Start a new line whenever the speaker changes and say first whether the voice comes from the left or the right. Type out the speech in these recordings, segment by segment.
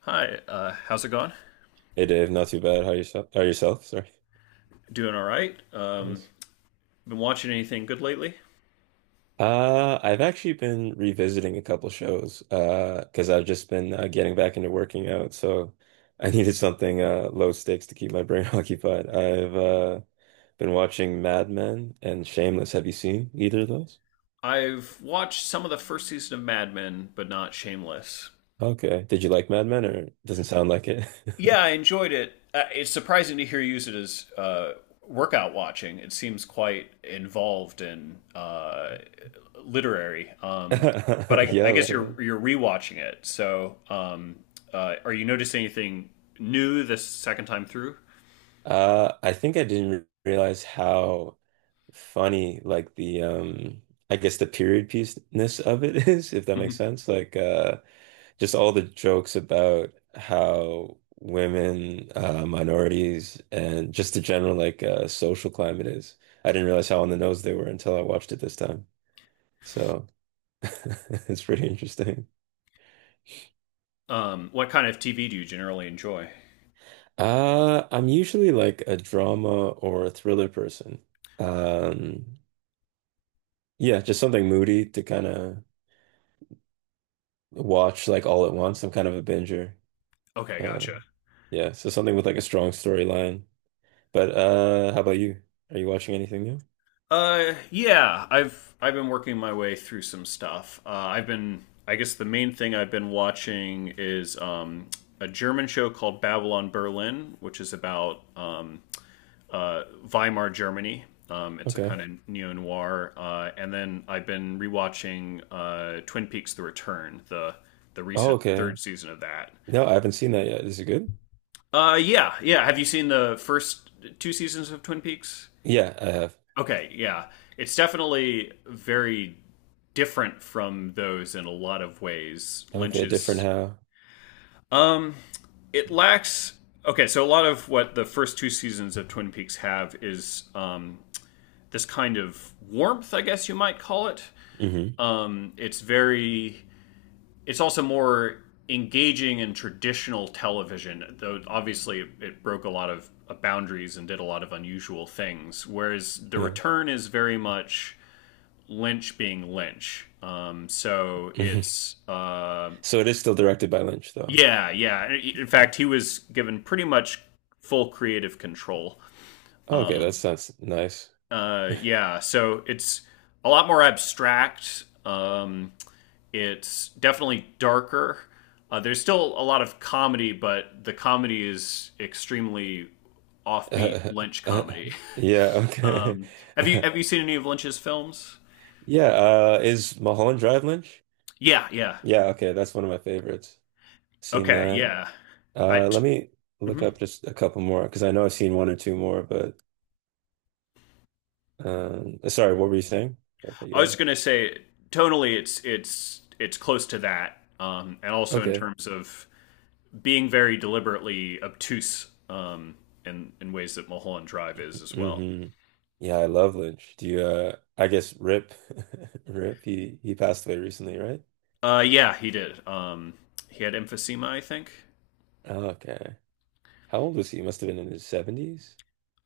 left: Hi, how's it going?
right: Hey Dave, not too bad. How yourself? Sorry.
left: Doing all right.
right: Nice.
left: Been watching anything good lately?
right: I've actually been revisiting a couple shows because I've just been getting back into working out, so I needed something low stakes to keep my brain occupied. I've been watching Mad Men and Shameless. Have you seen either of those?
left: I've watched some of the first season of Mad Men, but not Shameless.
right: Okay. Did you like Mad Men? Or doesn't sound like it?
left: Yeah, I enjoyed it. It's surprising to hear you use it as workout watching. It seems quite involved and literary. Um, but I, I
right: Yeah, a
left: guess
right: little bit.
left: you're rewatching it. So, are you noticing anything new this second time through?
right: I think I didn't realize how funny like the, I guess, the period piece-ness of it is, if that makes
left: Mhm.
right: sense. Like, just all the jokes about how women, minorities, and just the general like social climate is. I didn't realize how on the nose they were until I watched it this time. So it's pretty interesting.
left: What kind of TV do you generally enjoy?
right: I'm usually like a drama or a thriller person. Um, yeah, just something moody to kind of watch like all at once. I'm kind of a binger.
left: Okay,
right: Uh,
left: gotcha.
right: yeah, so something with like a strong storyline. But how about you? Are you watching anything new?
left: Yeah, I've been working my way through some stuff. I've been, I guess, the main thing I've been watching is a German show called Babylon Berlin, which is about Weimar Germany. It's a
right: Okay.
left: kind of neo noir. And then I've been rewatching Twin Peaks: The Return, the
right: Oh,
left: recent
right: okay.
left: third season of that.
right: No, I haven't seen that yet. Is it good?
left: Yeah, yeah. Have you seen the first two seasons of Twin Peaks?
right: Yeah, I have.
left: Okay, yeah. It's definitely very different from those in a lot of ways.
right: Okay, different
left: Lynch's
right: how?
left: it lacks Okay, so a lot of what the first two seasons of Twin Peaks have is this kind of warmth, I guess you might call it.
right: Hmm.
left: Um it's very it's also more engaging in traditional television, though obviously it broke a lot of boundaries and did a lot of unusual things. Whereas The
right: Yeah.
left: Return is very much Lynch being Lynch. So
right: Hmm.
left: it's
right: So it is still directed by Lynch, though.
left: Yeah, yeah. In fact, he was given pretty much full creative control.
right: Oh, okay, that sounds nice.
left: Yeah, so it's a lot more abstract. It's definitely darker. There's still a lot of comedy, but the comedy is extremely offbeat Lynch
right: Yeah,
left: comedy.
right: okay.
left: Um, have you seen any of Lynch's films?
right: Yeah, is Mulholland Drive Lynch?
left: Yeah, yeah.
right: Yeah, okay, that's one of my favorites. Seen
left: Okay,
right: that.
left: yeah. I.
right: Let me look
left: Mhm.
right: up just a couple more because I know I've seen one or two more, but. Sorry, what were you saying? I cut you
left: I
right: off?
left: was gonna say tonally, it's close to that, and also in
right: Okay.
left: terms of being very deliberately obtuse in ways that Mulholland Drive is as well.
right: Hmm. Yeah, I love Lynch. Do you I guess, Rip Rip, he passed away recently, right?
left: Yeah, he did. He had emphysema, I think.
right: Okay. How old was he? He must have been in his 70s.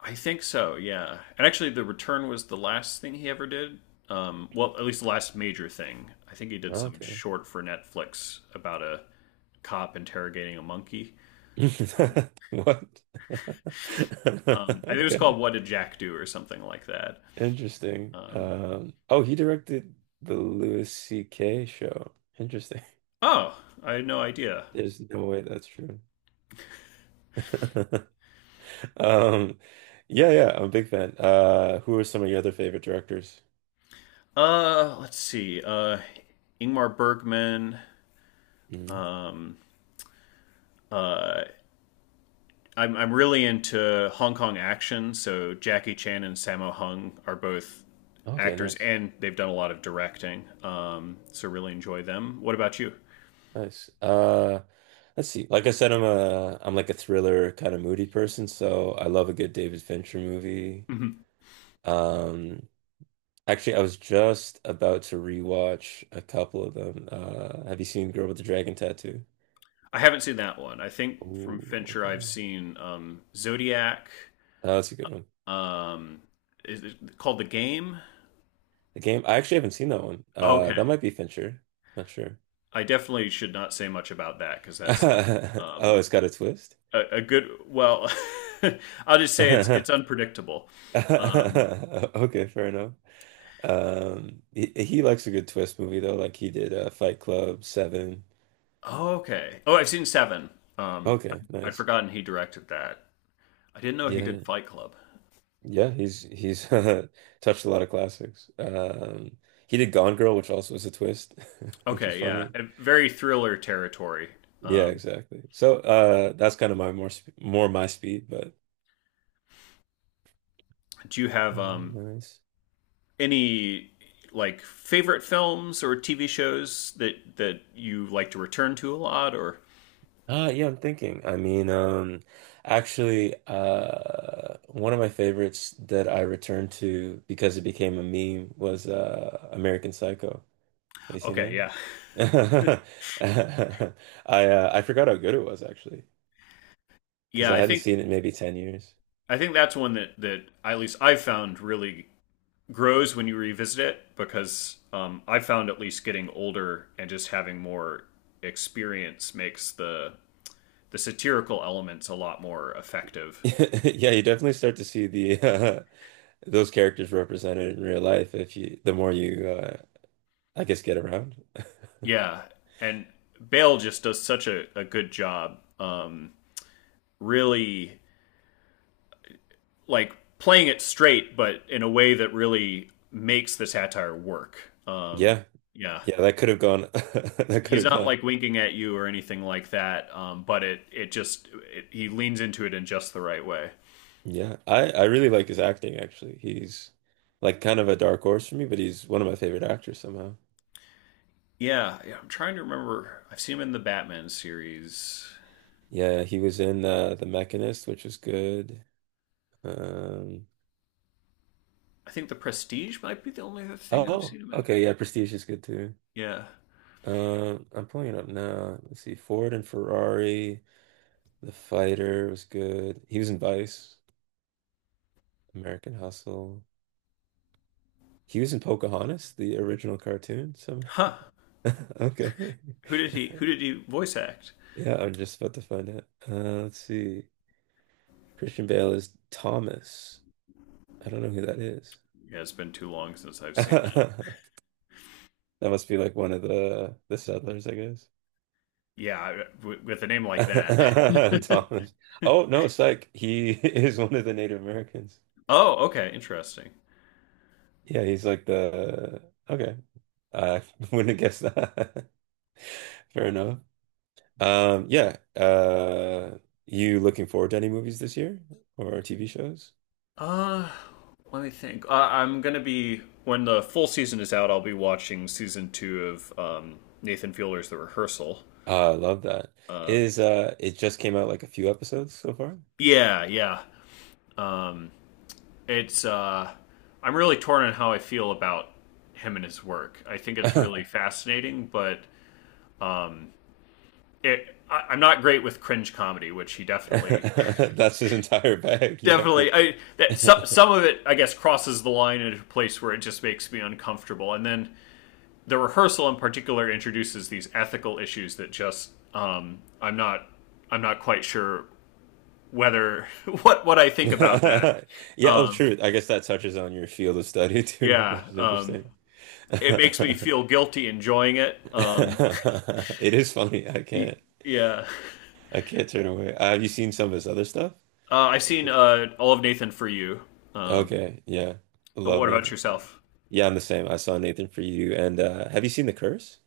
left: I think so. Yeah, and actually, The Return was the last thing he ever did. Well, at least the last major thing. I think he did some
right: Okay.
left: short for Netflix about a cop interrogating a monkey. Um,
right: What?
left: I think it was
right: Okay.
left: called "What Did Jack Do" or something like that.
right: Interesting.
left: Um,
right: Oh, he directed the Louis C.K. show. Interesting.
left: oh, I had no idea.
right: There's no way that's true. Um, yeah, yeah, I'm a big fan. Who are some of your other favorite directors?
left: Let's see. Ingmar Bergman.
right: Hmm.
left: Um, I'm really into Hong Kong action, so Jackie Chan and Sammo Hung are both
right: Okay,
left: actors,
right: nice,
left: and they've done a lot of directing. So really enjoy them. What about you?
right: nice. Let's see. Like I said, I'm like a thriller kind of moody person, so I love a good David Fincher movie.
left: Hmm.
right: Um, actually, I was just about to rewatch a couple of them. Have you seen Girl with the Dragon Tattoo?
left: I haven't seen that one. I think from
right: Oh,
left: Fincher, I've
right: okay.
left: seen Zodiac.
right: Oh, that's a good one.
left: Um, is it called The Game?
right: The Game, I actually haven't seen that one.
left: Okay.
right: That might be Fincher. Not sure.
left: I definitely should not say much about that because that's
right: Oh,
left: um,
right: it's got a twist.
left: a good. Well, I'll just say it's unpredictable. um
right: Okay, fair enough. He likes a good twist movie though, like he did Fight Club, Seven.
left: oh, okay. Oh, I've seen Seven. um
right: Okay,
left: I'd
right: nice.
left: forgotten he directed that. I didn't know he did
right: Yeah,
left: Fight Club.
right: yeah, he's touched a lot of classics. He did Gone Girl, which also is a twist, which is
left: Okay, yeah,
right: funny.
left: a very thriller territory.
right: Yeah,
left: um
right: exactly. So that's kind of my more my speed, but
left: do you have
right: nice.
left: any like favorite films or TV shows that you like to return to a lot, or?
right: Yeah, I'm thinking. I mean, actually, one of my favorites that I returned to because it became a meme was American Psycho. Have you seen
left: Okay,
right: that?
left: yeah,
right: I forgot how good it was actually, because
left: yeah,
right: I
left: i
right: hadn't
left: think
right: seen it in maybe 10 years.
left: i think that's one that at least I've found really grows when you revisit it because I found at least getting older and just having more experience makes the satirical elements a lot more effective.
right: Yeah, you definitely start to see the those characters represented in real life if you the more you I guess, get around.
left: Yeah, and Bale just does such a good job, really like playing it straight, but in a way that really makes the satire work.
right: Yeah.
left: Yeah,
right: Yeah, that could have gone that could
left: he's
right: have
left: not
right: gone.
left: like winking at you or anything like that, but he leans into it in just the right way.
right: Yeah, I really like his acting actually. He's like kind of a dark horse for me, but he's one of my favorite actors somehow.
left: Yeah, yeah, I'm trying to remember. I've seen him in the Batman series.
right: Yeah, he was in The Mechanist, which was good. Um,
left: I think The Prestige might be the only other thing I've
right: oh,
left: seen him in.
right: okay, yeah, Prestige is good too.
left: Yeah.
right: Um, I'm pulling it up now. Let's see. Ford and Ferrari, The Fighter was good. He was in Vice, American Hustle. He was in Pocahontas, the original cartoon. So
left: Huh.
right: okay.
left: Who did he voice act?
right: Yeah, I'm just about to find out. Let's see. Christian Bale is Thomas. I don't know who that is.
left: Yeah, it's been too long since I've seen that.
right: That must be like one of the settlers, I guess.
left: Yeah, with a name like that.
right: Thomas. Oh no, psych. He is one of the Native Americans.
left: Oh, okay, interesting.
right: Yeah, he's like the okay. I wouldn't have guessed that. Fair enough. Yeah. You looking forward to any movies this year or TV shows?
left: Uh, Let me think. I'm gonna be When the full season is out, I'll be watching season two of Nathan Fielder's The Rehearsal.
right: I love that.
left: Um,
right: Is it just came out like a few episodes so far?
left: yeah, yeah. Um, it's I'm really torn on how I feel about him and his work. I think it's really fascinating, but I'm not great with cringe comedy, which he definitely
right: That's his entire bag. You might
left: definitely.
right: be.
left: I that some of it I guess crosses the line into a place where it just makes me uncomfortable. And then the rehearsal in particular introduces these ethical issues that just I'm not quite sure whether what I think about that.
right: Yeah, oh,
left: Um
right: true. I guess that touches on your field of study too,
left: yeah,
right: which is interesting.
left: it makes me feel guilty enjoying it.
right: It is funny. I can't.
left: Yeah.
right: I can't turn away. Have you seen some of his other stuff?
left: I've
right: Like
left: seen
right: his-
left: all of Nathan For You. Um,
right: Okay. Yeah.
left: but
right: Love
left: what about
right: Nathan Freed.
left: yourself?
right: Yeah, I'm the same. I saw Nathan Freed and have you seen The Curse?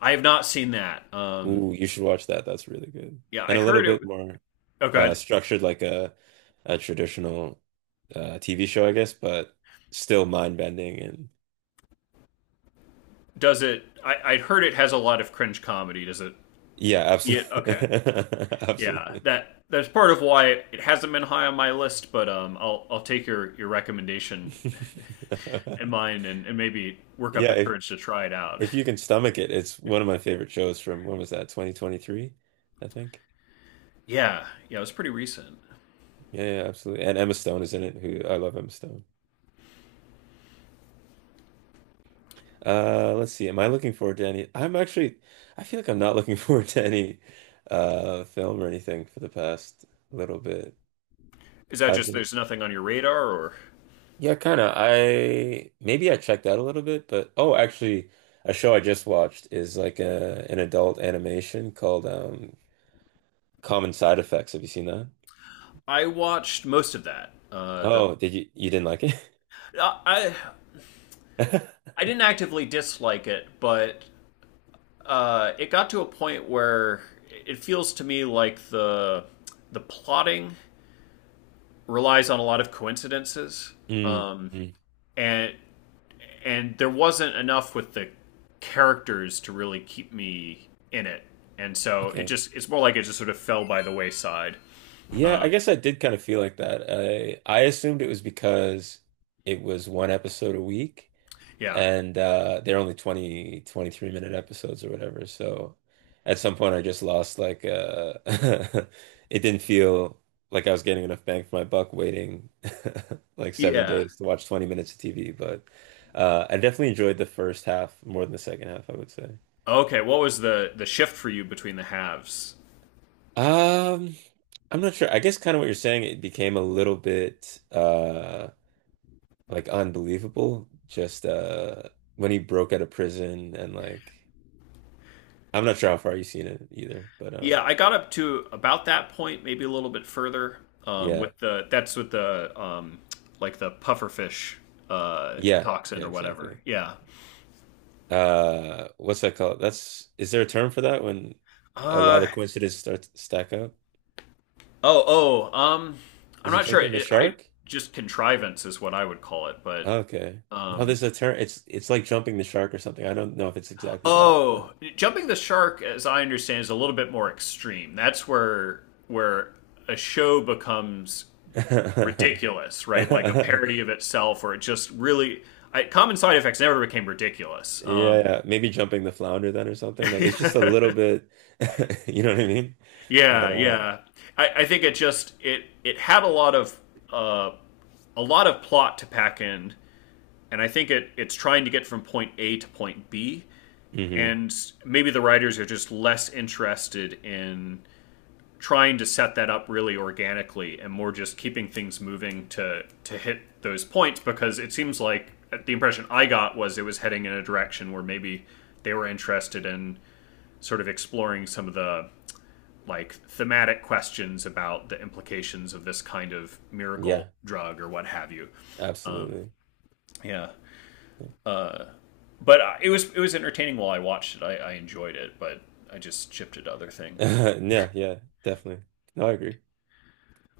left: I have not seen that.
right: Ooh, you should watch that. That's really good.
left: Yeah, I
right: And a little
left: heard it.
right: bit more.
left: Oh,
right: Uh,
left: God.
right: structured like a traditional TV show, I guess, but still mind bending and
left: Does it? I heard it has a lot of cringe comedy. Does it?
right: yeah,
left: Yeah. Okay.
right: absolutely,
left: Yeah.
right: absolutely.
left: That's part of why it hasn't been high on my list. But I'll take your recommendation in mind and maybe work up
right: Yeah,
left: the courage to try it out.
right: if you can stomach it, it's one of my favorite shows from when was that? 2023, I think.
left: Yeah. Yeah. It was pretty recent.
right: Yeah, yeah, absolutely. And Emma Stone is in it, who I love Emma Stone. Let's see. Am I looking forward to any? I'm actually, I feel like I'm not looking forward to any film or anything for the past little bit.
left: Is that
right: I've
left: just
right: been
left: there's nothing on your radar, or?
right: yeah, kind of. I maybe I checked out a little bit, but oh, actually, a show I just watched is like a an adult animation called Common Side Effects. Have you seen that?
left: I watched most of that. The
right: Oh, did you you didn't like it?
left: Uh, I I didn't actively dislike it, but it got to a point where it feels to me like the plotting relies on a lot of coincidences,
right: Mm,
left: um,
right: mm.
left: and and there wasn't enough with the characters to really keep me in it, and so
right: Okay.
left: it's more like it just sort of fell by the wayside.
right: Yeah, I
left: Um,
right: guess I did kind of feel like that. I assumed it was because it was one episode a week.
left: yeah,
right: And they're only 23-minute episodes or whatever, so at some point I just lost like it didn't feel like I was getting enough bang for my buck, waiting like seven
left: yeah.
right: days to watch 20 minutes of TV. But I definitely enjoyed the first half more than the second half, I would say.
left: Okay, what was the shift for you between the halves?
right: Um, I'm not sure. I guess kind of what you're saying, it became a little bit like unbelievable, just when he broke out of prison and like, I'm not sure how far you've seen it either, but
left: Yeah, I got up to about that point, maybe a little bit further.
right: yeah,
left: With the That's with the like the pufferfish
right: yeah,
left: toxin
right: yeah,
left: or whatever.
right: exactly.
left: Yeah.
right: What's that called? That's is there a term for that when a lot
left: Uh
right: of coincidences start to stack up?
left: oh oh um I'm
right: Is it
left: not sure.
right: jumping the
left: It, I
right: shark?
left: Just contrivance is what I would call it, but
right: Okay. No,
left: um
right: there's a term. It's like jumping the shark or something. I don't know if it's exactly that,
left: oh,
right: but
left: jumping the shark, as I understand, is a little bit more extreme. That's where a show becomes ridiculous, right? Like a parody of itself, or it just really. Common Side Effects never became ridiculous.
right: yeah, maybe jumping the flounder then or something. Like it's just a little bit, you know what I mean? But
left: Yeah, yeah. I think it just it it had uh, a lot of plot to pack in, and I think it's trying to get from point A to point B,
right: mhm.
left: and maybe the writers are just less interested in trying to set that up really organically and more just keeping things moving to hit those points because it seems like the impression I got was it was heading in a direction where maybe they were interested in sort of exploring some of the like thematic questions about the implications of this kind of miracle
right: Yeah,
left: drug or what have you. Um,
right: absolutely.
left: yeah, but it was entertaining while I watched it. I enjoyed it, but I just shifted to other things.
right: Yeah, yeah, definitely. No, I agree.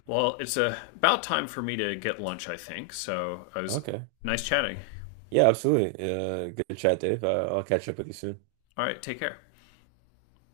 left: Well, it's about time for me to get lunch, I think. So, I was
right: Okay.
left: nice chatting.
right: Yeah, absolutely. Good chat, Dave. I'll catch up with you soon.
left: All right, take care.